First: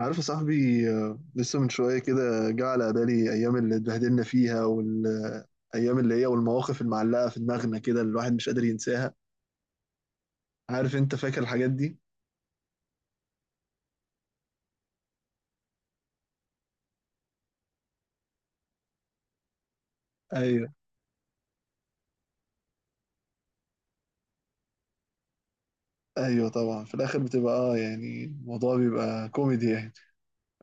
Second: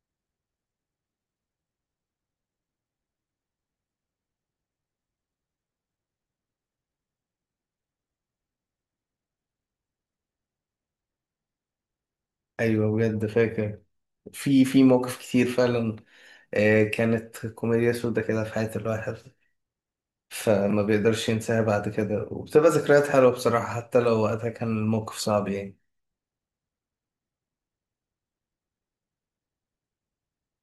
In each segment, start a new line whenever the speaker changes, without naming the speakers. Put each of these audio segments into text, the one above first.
عارف يا صاحبي، لسه من شوية كده جه على بالي أيام اللي اتبهدلنا فيها والأيام اللي هي والمواقف المعلقة في دماغنا كده اللي الواحد مش قادر ينساها. عارف أنت فاكر الحاجات دي؟
ايوه بجد فاكر. في مواقف كتير فعلا. كانت كوميديا سودا كده في حياة الواحد،
أيوه،
فما بيقدرش ينساها بعد كده، وبتبقى ذكريات حلوة بصراحة حتى لو وقتها كان الموقف صعب يعني.
أيوه، طبعا في الآخر بتبقى يعني الموضوع بيبقى كوميدي يعني.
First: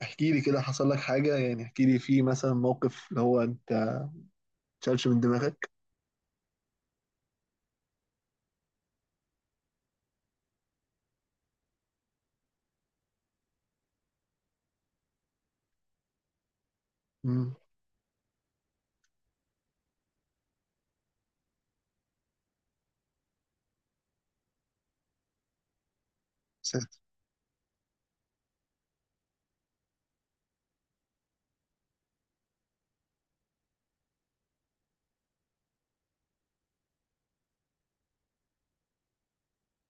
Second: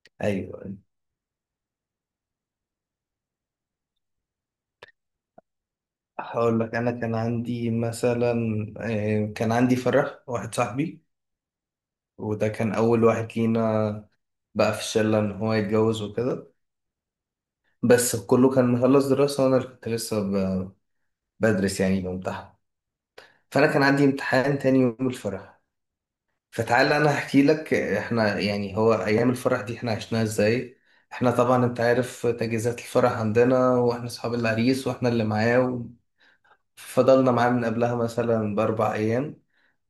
احكي لي كده،
أيوة،
حصل لك حاجة يعني. احكي لي في مثلا موقف اللي هو أنت متشالش من دماغك.
هقول لك أنا كان عندي مثلا كان عندي فرح واحد صاحبي، وده كان أول واحد لينا بقى في الشلة إن هو يتجوز وكده.
امم.
بس كله كان مخلص دراسة، وأنا اللي كنت لسه بدرس يعني بامتحن. فأنا كان عندي امتحان تاني يوم الفرح.
ساتر.
فتعال انا احكي لك احنا يعني هو ايام الفرح دي احنا عشناها ازاي. احنا طبعا انت عارف تجهيزات الفرح عندنا، واحنا اصحاب العريس واحنا اللي معاه، فضلنا معاه من قبلها مثلا ب4 ايام.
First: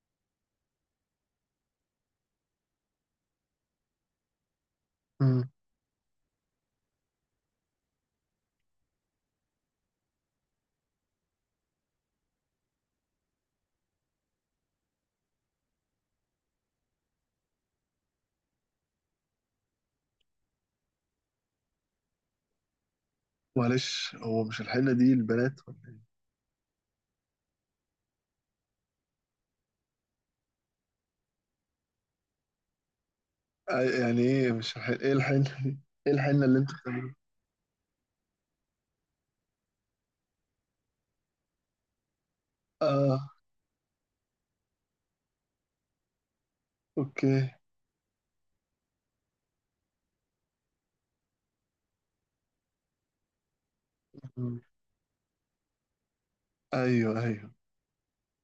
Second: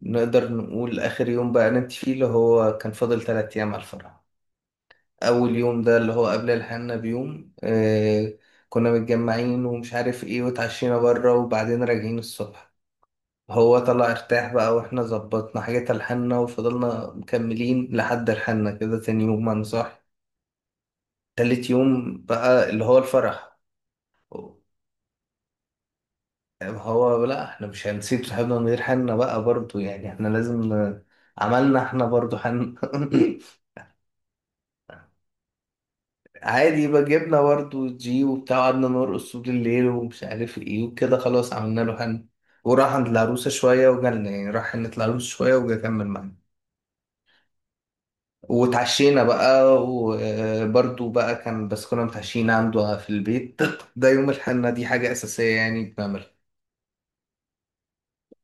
نقدر نقول اخر يوم بقى نمت فيه اللي هو كان فاضل 3 ايام على الفرح.
امم.
اول يوم ده اللي هو قبل الحنة بيوم، كنا متجمعين ومش عارف ايه، واتعشينا بره، وبعدين راجعين الصبح. هو طلع ارتاح بقى، واحنا ظبطنا حاجة تلحنا وفضلنا مكملين لحد الحنا كده تاني يوم انا صاحي. تالت يوم بقى اللي هو الفرح.
معلش، هو مش الحنة دي البنات ولا إيه؟
هو لا، احنا مش هنسيب صاحبنا من غير حنا بقى برضو، يعني احنا لازم عملنا احنا برضو حنا
يعني إيه، مش الحنة؟ إيه الحنة دي؟ إيه الحنة اللي أنتوا
عادي بقى
بتعملوها؟
جبنا برضو جي وبتاع، قعدنا نرقص طول الليل ومش عارف ايه وكده، خلاص عملنا له حنا وراح عند
آه،
العروسة شوية وجالنا، يعني راح عند العروسة شوية وجا كمل معانا.
أوكي.
واتعشينا بقى، وبرده بقى كان بس كنا متعشيين عنده في البيت ده يوم
مم.
الحنة دي حاجة أساسية يعني بنعملها.
ايوه، ايوه.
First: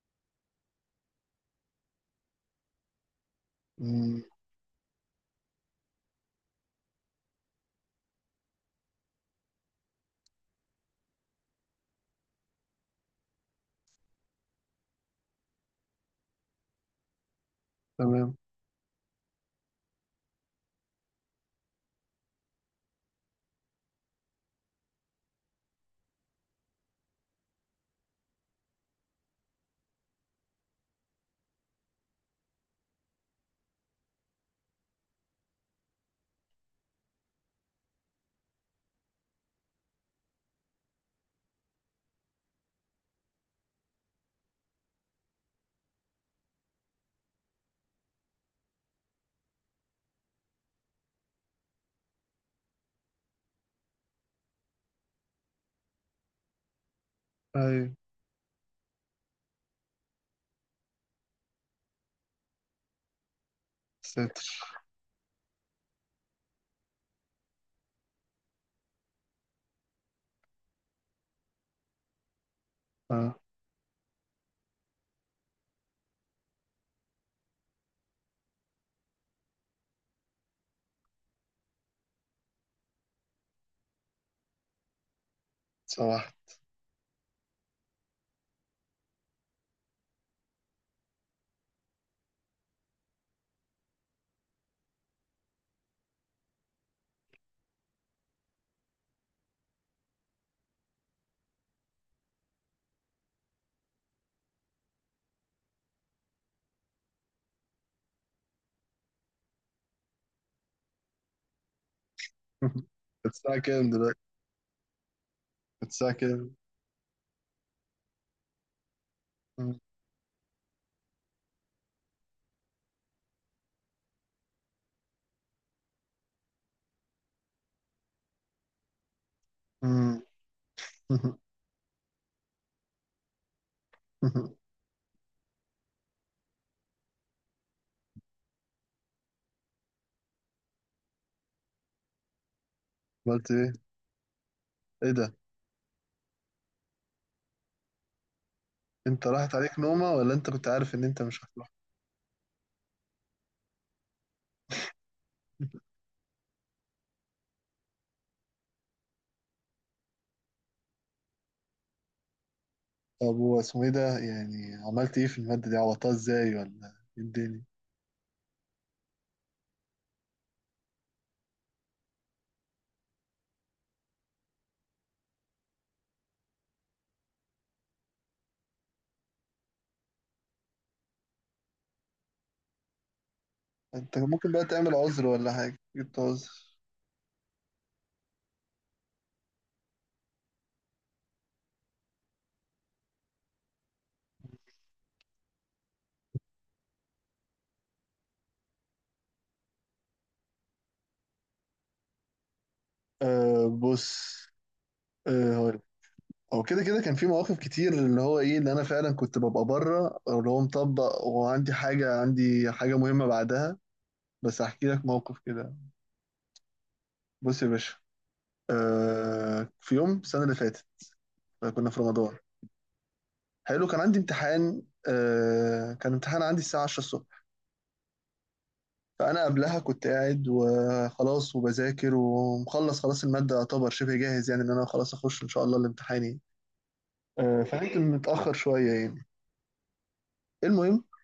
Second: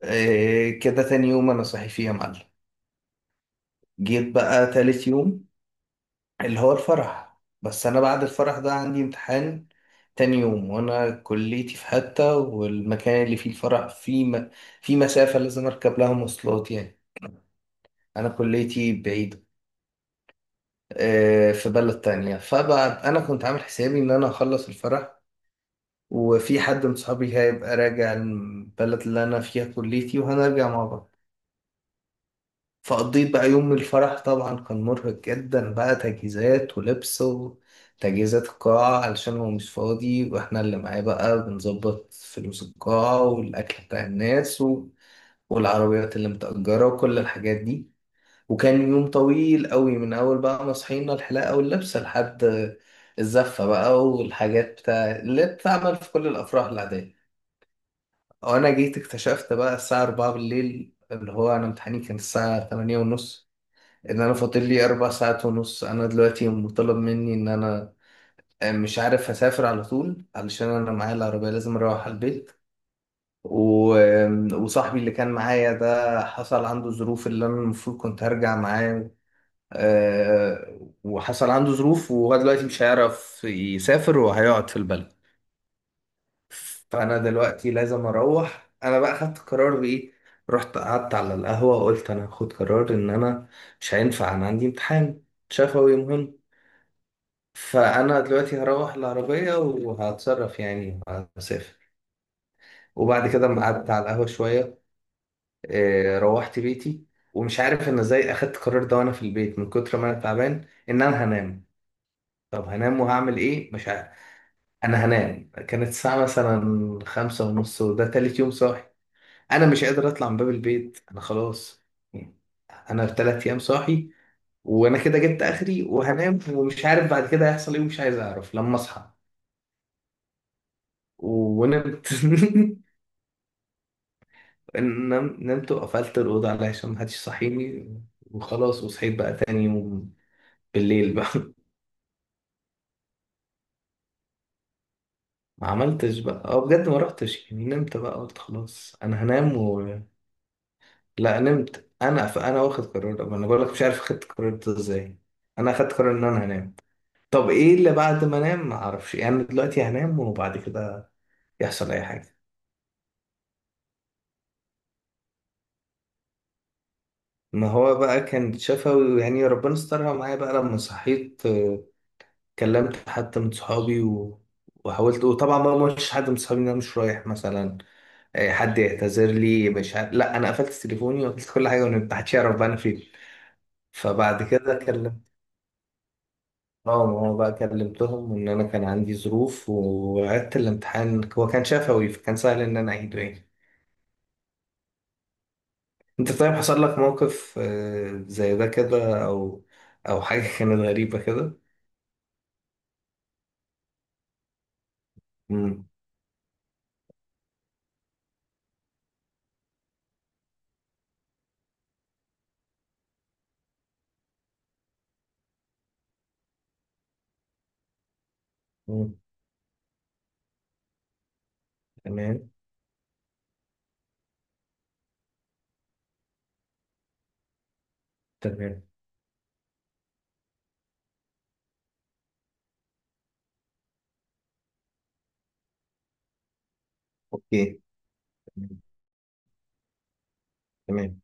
إيه كده تاني يوم أنا صاحي فيه يا معلم.
مم.
جيت بقى تالت يوم اللي هو الفرح، بس أنا بعد الفرح ده عندي امتحان تاني يوم، وأنا كليتي في حتة والمكان اللي فيه الفرح فيه في مسافة لازم أركب لها مواصلات يعني. أنا
تمام.
كليتي بعيدة، إيه، في بلد تانية. فبقى أنا كنت عامل حسابي إن أنا أخلص الفرح وفي حد من صحابي هيبقى راجع البلد اللي أنا فيها كليتي وهنرجع مع بعض. فقضيت بقى يوم الفرح، طبعا كان مرهق جدا بقى تجهيزات ولبس وتجهيزات القاعة، علشان هو مش فاضي واحنا اللي معاه بقى بنظبط فلوس القاعة والأكل بتاع الناس والعربيات اللي متأجرة وكل الحاجات دي. وكان يوم طويل قوي من أول بقى ما صحينا الحلاقة واللبسة لحد الزفة بقى والحاجات بتاع اللي بتتعمل في كل الأفراح العادية.
ايوه.
وانا جيت اكتشفت بقى الساعة 4 بالليل اللي هو انا امتحاني كان الساعة 8 ونص، ان انا فاضل
ساتر.
لي 4 ساعات ونص. انا دلوقتي مطالب مني ان انا مش عارف هسافر على طول علشان انا معايا العربية لازم اروح على البيت
اه.
و... وصاحبي اللي كان معايا ده حصل عنده ظروف، اللي انا المفروض كنت هرجع معاه، وحصل عنده ظروف وهو دلوقتي مش هيعرف يسافر وهيقعد في البلد.
صباح.
فانا دلوقتي لازم اروح. انا بقى خدت قرار بايه. رحت قعدت على القهوه وقلت انا هاخد قرار ان انا مش هينفع، انا عندي امتحان شفوي مهم، فانا دلوقتي هروح العربيه وهتصرف يعني، هسافر. وبعد كده ما قعدت على القهوه شويه روحت بيتي. ومش عارف انا ازاي اخدت القرار ده وانا في البيت من كتر ما انا تعبان ان انا هنام. طب هنام وهعمل
الساعة
ايه مش
كام
عارف.
دلوقتي؟
انا هنام، كانت
الساعة
الساعه
كام؟
مثلا 5:30 وده تالت يوم صاحي، انا
مم.
مش قادر اطلع من باب البيت، انا خلاص. انا 3 ايام صاحي، وانا كده جبت اخري وهنام ومش عارف بعد كده هيحصل ايه، ومش عايز اعرف لما اصحى.
مم.
ونمت نمت وقفلت الاوضه علشان محدش يصحيني. وخلاص، وصحيت بقى تاني يوم بالليل بقى
عملت ايه؟ ايه ده؟
ما عملتش بقى، بجد ما رحتش، يعني نمت بقى، قلت خلاص انا
انت راحت
هنام
عليك نومة، ولا انت كنت عارف ان انت مش
لا
هتروح؟
نمت. انا فانا واخد قرار، طب انا بقول لك مش عارف خدت قرار ده ازاي. انا اخدت قرار ان انا هنام، طب ايه اللي بعد ما انام ما اعرفش يعني، أنا دلوقتي هنام وبعد كده يحصل اي حاجه.
طب هو اسمه ايه ده؟ يعني عملت ايه في المادة دي؟ عوضتها ازاي، ولا ايه الدنيا؟
ما هو بقى كان شفوي يعني، ربنا استرها معايا بقى. لما صحيت كلمت حد من صحابي وحاولت، وطبعا بقى ما قلتش حد من صحابي ان انا مش رايح مثلا، حد يعتذر لي، مش لا انا قفلت تليفوني وقفلت كل حاجه وما حدش يعرف بقى انا فين.
انت
فبعد
ممكن بقى
كده
تعمل عذر،
كلمت،
ولا حاجة، جبت عذر؟
اه ما هو بقى كلمتهم ان انا كان عندي ظروف وعدت الامتحان، هو كان شفوي فكان سهل ان انا اعيده يعني. انت طيب، حصل لك موقف زي ده كده، او حاجة كانت غريبة كده؟
آه، بص. آه.
مم.
هو كده كده كان في مواقف كتير، اللي هو ايه، اللي انا فعلا كنت ببقى بره، أو اللي هو مطبق وعندي حاجه عندي حاجه مهمه بعدها. بس هحكي لك موقف كده. بص يا باشا.
مم.
في يوم السنه اللي فاتت، كنا في رمضان.
تمام.
حلو، كان عندي امتحان. كان امتحان عندي الساعه 10 الصبح.
تمام.
فانا قبلها كنت قاعد وخلاص وبذاكر ومخلص خلاص الماده، يعتبر شبه جاهز يعني، ان انا خلاص اخش ان شاء الله الامتحان يعني.
اوكي.
فنمت متاخر
تمام.
شويه يعني. المهم،
تمام.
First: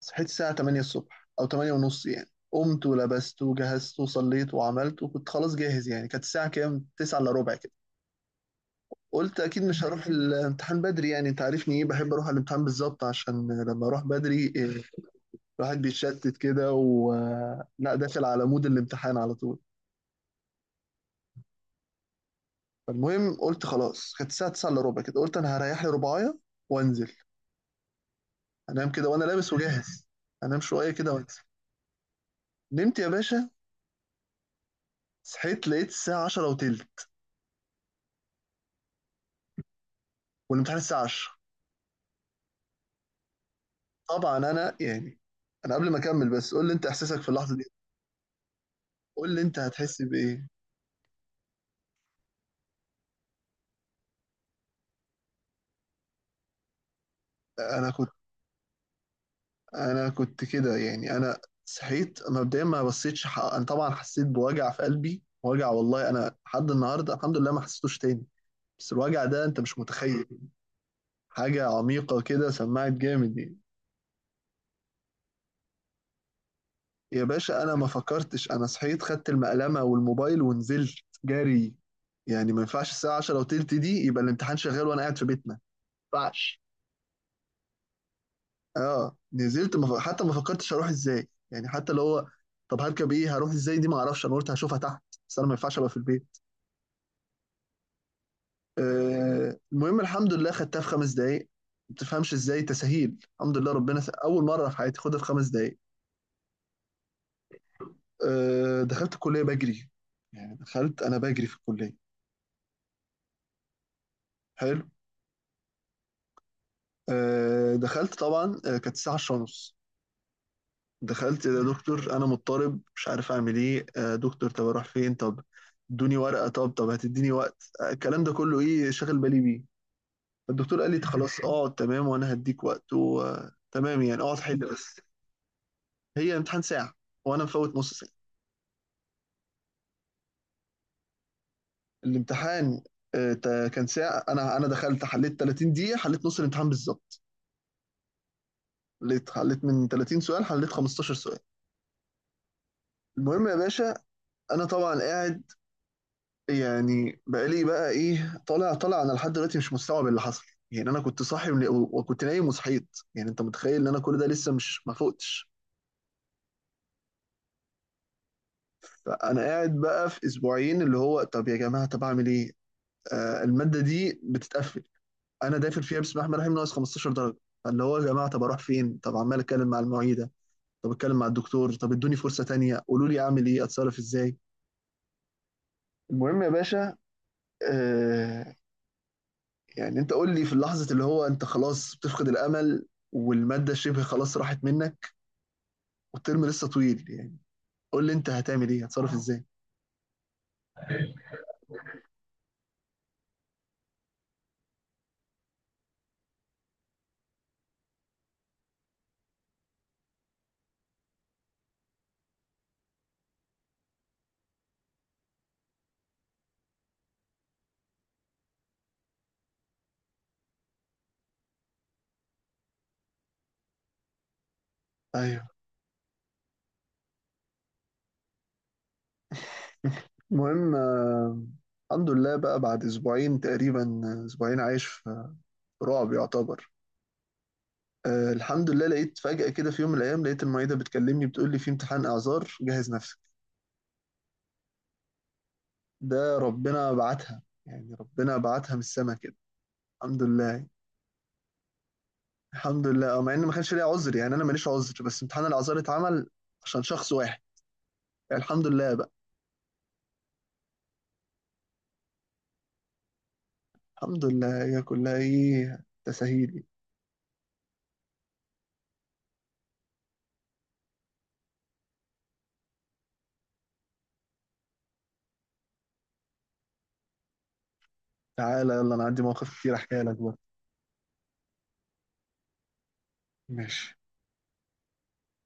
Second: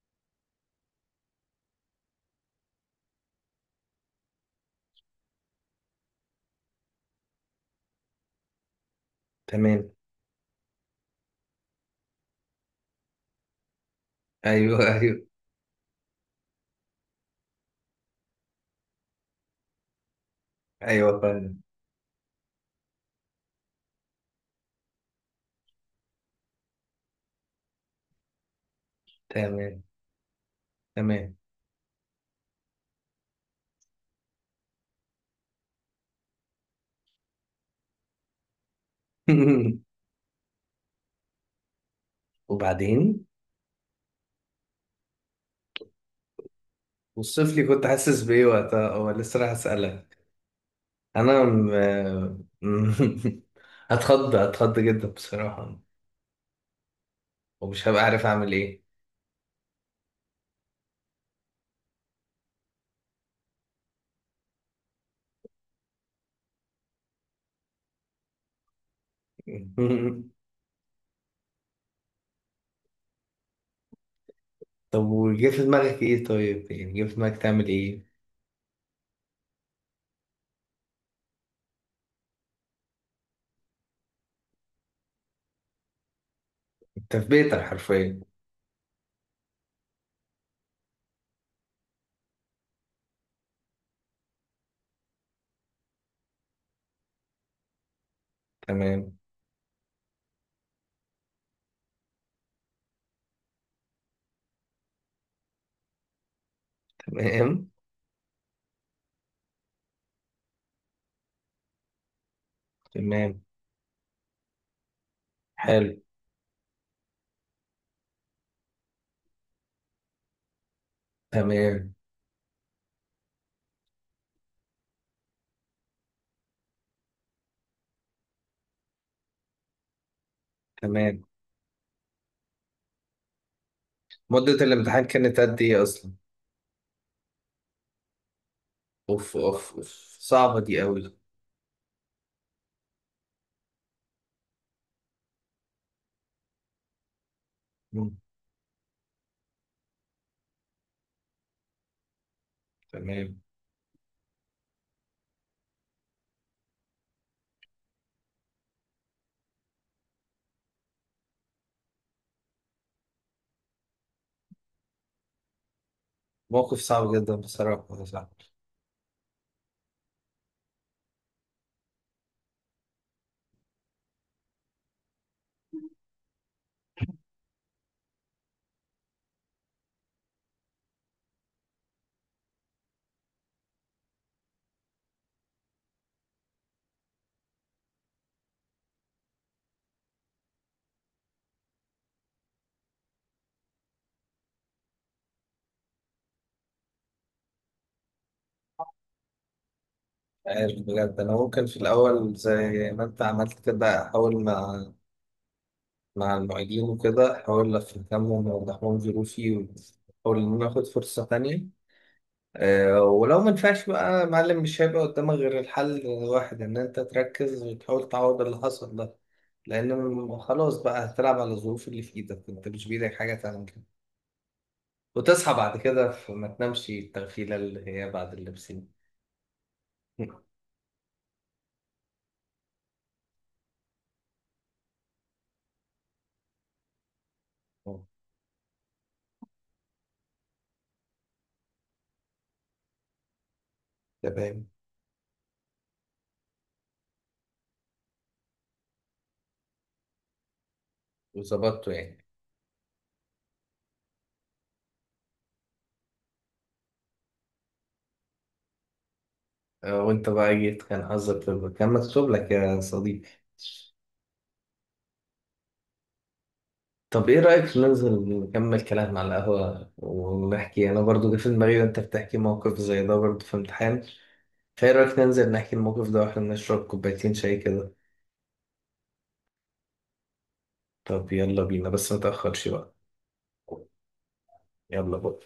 صحيت الساعة 8 الصبح أو 8 ونص يعني، قمت ولبست وجهزت وصليت وعملت وكنت خلاص جاهز يعني. كانت الساعة كام؟ 9 إلا ربع كده. قلت أكيد مش
تمام.
هروح الامتحان بدري، يعني أنت عارفني، إيه، بحب أروح على الامتحان بالظبط، عشان لما أروح بدري،
ايوه
إيه،
ايوه.
الواحد بيتشتت كده، و لا، داخل على مود الامتحان على طول.
ايوه فعلا.
فالمهم قلت خلاص، كانت الساعة 9 إلا ربع كده، قلت أنا هريح لي ربعاية وأنزل، أنام كده وأنا لابس
تمام.
وجاهز، أنام شوية كده
تمام
وأنزل. نمت يا باشا، صحيت لقيت الساعة 10 وتلت، والامتحان الساعة 10.
وبعدين؟
طبعا انا يعني، انا قبل ما اكمل، بس قول لي انت احساسك في
والصيف
اللحظه دي،
لي كنت حاسس بايه وقتها، هو
قول
لسه
لي
راح
انت هتحس
اسألك.
بايه.
انا م- هتخض هتخض جدا بصراحة، ومش
انا
هبقى
كنت
عارف اعمل ايه.
انا كنت كده يعني، انا صحيت مبدئيا، ما بصيتش حق. انا طبعا حسيت بوجع في قلبي، وجع والله، انا لحد النهارده الحمد لله ما حسيتوش تاني. بس الوجع ده انت مش متخيل، حاجه عميقه كده، سمعت جامد يعني.
طب وجه في دماغك ايه طيب، يعني جه في
يا
دماغك
باشا
تعمل
انا ما
ايه؟
فكرتش، انا صحيت خدت المقلمه والموبايل ونزلت جري. يعني ما ينفعش الساعه 10 وتلت دي يبقى الامتحان شغال وانا قاعد في بيتنا، ما ينفعش.
تثبيتا حرفيا.
اه، نزلت حتى ما فكرتش اروح ازاي يعني، حتى لو هو، طب هركب ايه، هروح ازاي دي، ما اعرفش، انا قلت هشوفها تحت، بس انا ما ينفعش ابقى في البيت.
تمام.
المهم، الحمد لله خدتها في 5 دقايق. ما تفهمش ازاي، تسهيل الحمد لله، اول مره في حياتي خدها في 5 دقايق.
تمام.
دخلت الكليه بجري، يعني دخلت انا بجري في الكليه.
تمام.
حلو.
حلو.
دخلت طبعا، كانت الساعه 10:30. دخلت، يا
تمام.
دكتور انا مضطرب مش عارف اعمل ايه، دكتور طب اروح فين، طب ادوني ورقه، طب، هتديني وقت، الكلام ده كله ايه، شاغل بالي بيه. الدكتور قال لي
تمام.
خلاص، اقعد تمام وانا هديك وقت وتمام يعني، اقعد
مدة
حل بس.
الامتحان كانت قد ايه اصلا؟
هي امتحان ساعه وانا مفوت نص ساعه.
اوف اوف اوف، صعبة دي قوي.
الامتحان، كان ساعه. انا دخلت، حليت 30 دقيقه، حليت نص الامتحان بالظبط.
مم،
حليت من 30 سؤال، حليت 15 سؤال.
تمام.
المهم يا باشا، انا طبعا قاعد، يعني بقالي بقى ايه طالع، طالع، انا لحد دلوقتي مش مستوعب اللي حصل، يعني انا كنت صاحي وكنت نايم وصحيت، يعني انت متخيل ان انا كل ده لسه مش ما فقتش.
موقف صعب جدا بصراحة يا صاحبي.
فانا قاعد بقى في اسبوعين، اللي هو طب يا جماعه، طب اعمل ايه، الماده دي بتتقفل، انا داخل فيها بسم الله الرحمن الرحيم ناقص 15 درجه، اللي هو يا جماعه طب اروح فين، طب عمال اتكلم مع المعيده، طب اتكلم مع الدكتور، طب ادوني فرصه تانيه، قولوا لي اعمل ايه، اتصرف ازاي. المهم يا باشا، آه، يعني انت قول لي في اللحظة اللي هو انت خلاص بتفقد الامل والمادة شبه خلاص راحت منك والترم لسه طويل يعني، قول لي انت هتعمل ايه، هتصرف ازاي.
عارف بجد، انا ممكن في الاول زي ما انت عملت كده احاول مع المعيدين وكده، احاول افهمهم واوضح لهم ظروفي واحاول ان انا اخد فرصة تانية. ولو ما ينفعش بقى يا معلم، مش هيبقى قدامك غير الحل الواحد ان انت تركز وتحاول تعوض اللي حصل ده، لان خلاص بقى هتلعب على الظروف اللي في ايدك. انت مش بايدك حاجه تعمل كده،
ايوه.
وتصحى بعد كده فما تنامش التغفيله اللي هي بعد اللبسين.
المهم، الحمد لله بقى بعد اسبوعين تقريبا، اسبوعين عايش في رعب يعتبر. الحمد لله لقيت فجأة كده، في يوم من الايام لقيت المعيدة بتكلمني، بتقول لي في امتحان اعذار، جهز نفسك.
تمام.
ده ربنا بعتها، يعني ربنا بعتها من السما كده. الحمد لله.
وظبطته يعني.
الحمد لله. مع ان ما كانش ليا عذر، يعني انا ماليش عذر، بس امتحان الاعذار اتعمل عشان شخص واحد، يعني الحمد لله بقى.
وانت بقى جيت كان حظك كان مكتوب لك يا صديقي.
الحمد لله، هي كلها ايه، تسهيل.
طب ايه رأيك ننزل نكمل كلام على القهوة ونحكي، انا برضو جه في دماغي وانت بتحكي موقف زي ده برضو في امتحان. خير رأيك ننزل نحكي الموقف ده واحنا بنشرب كوبايتين شاي كده.
تعالى يلا، انا عندي مواقف كتير احكيها لك بقى.
طب يلا بينا بس متأخرش بقى.
ماشي.
يلا بقى.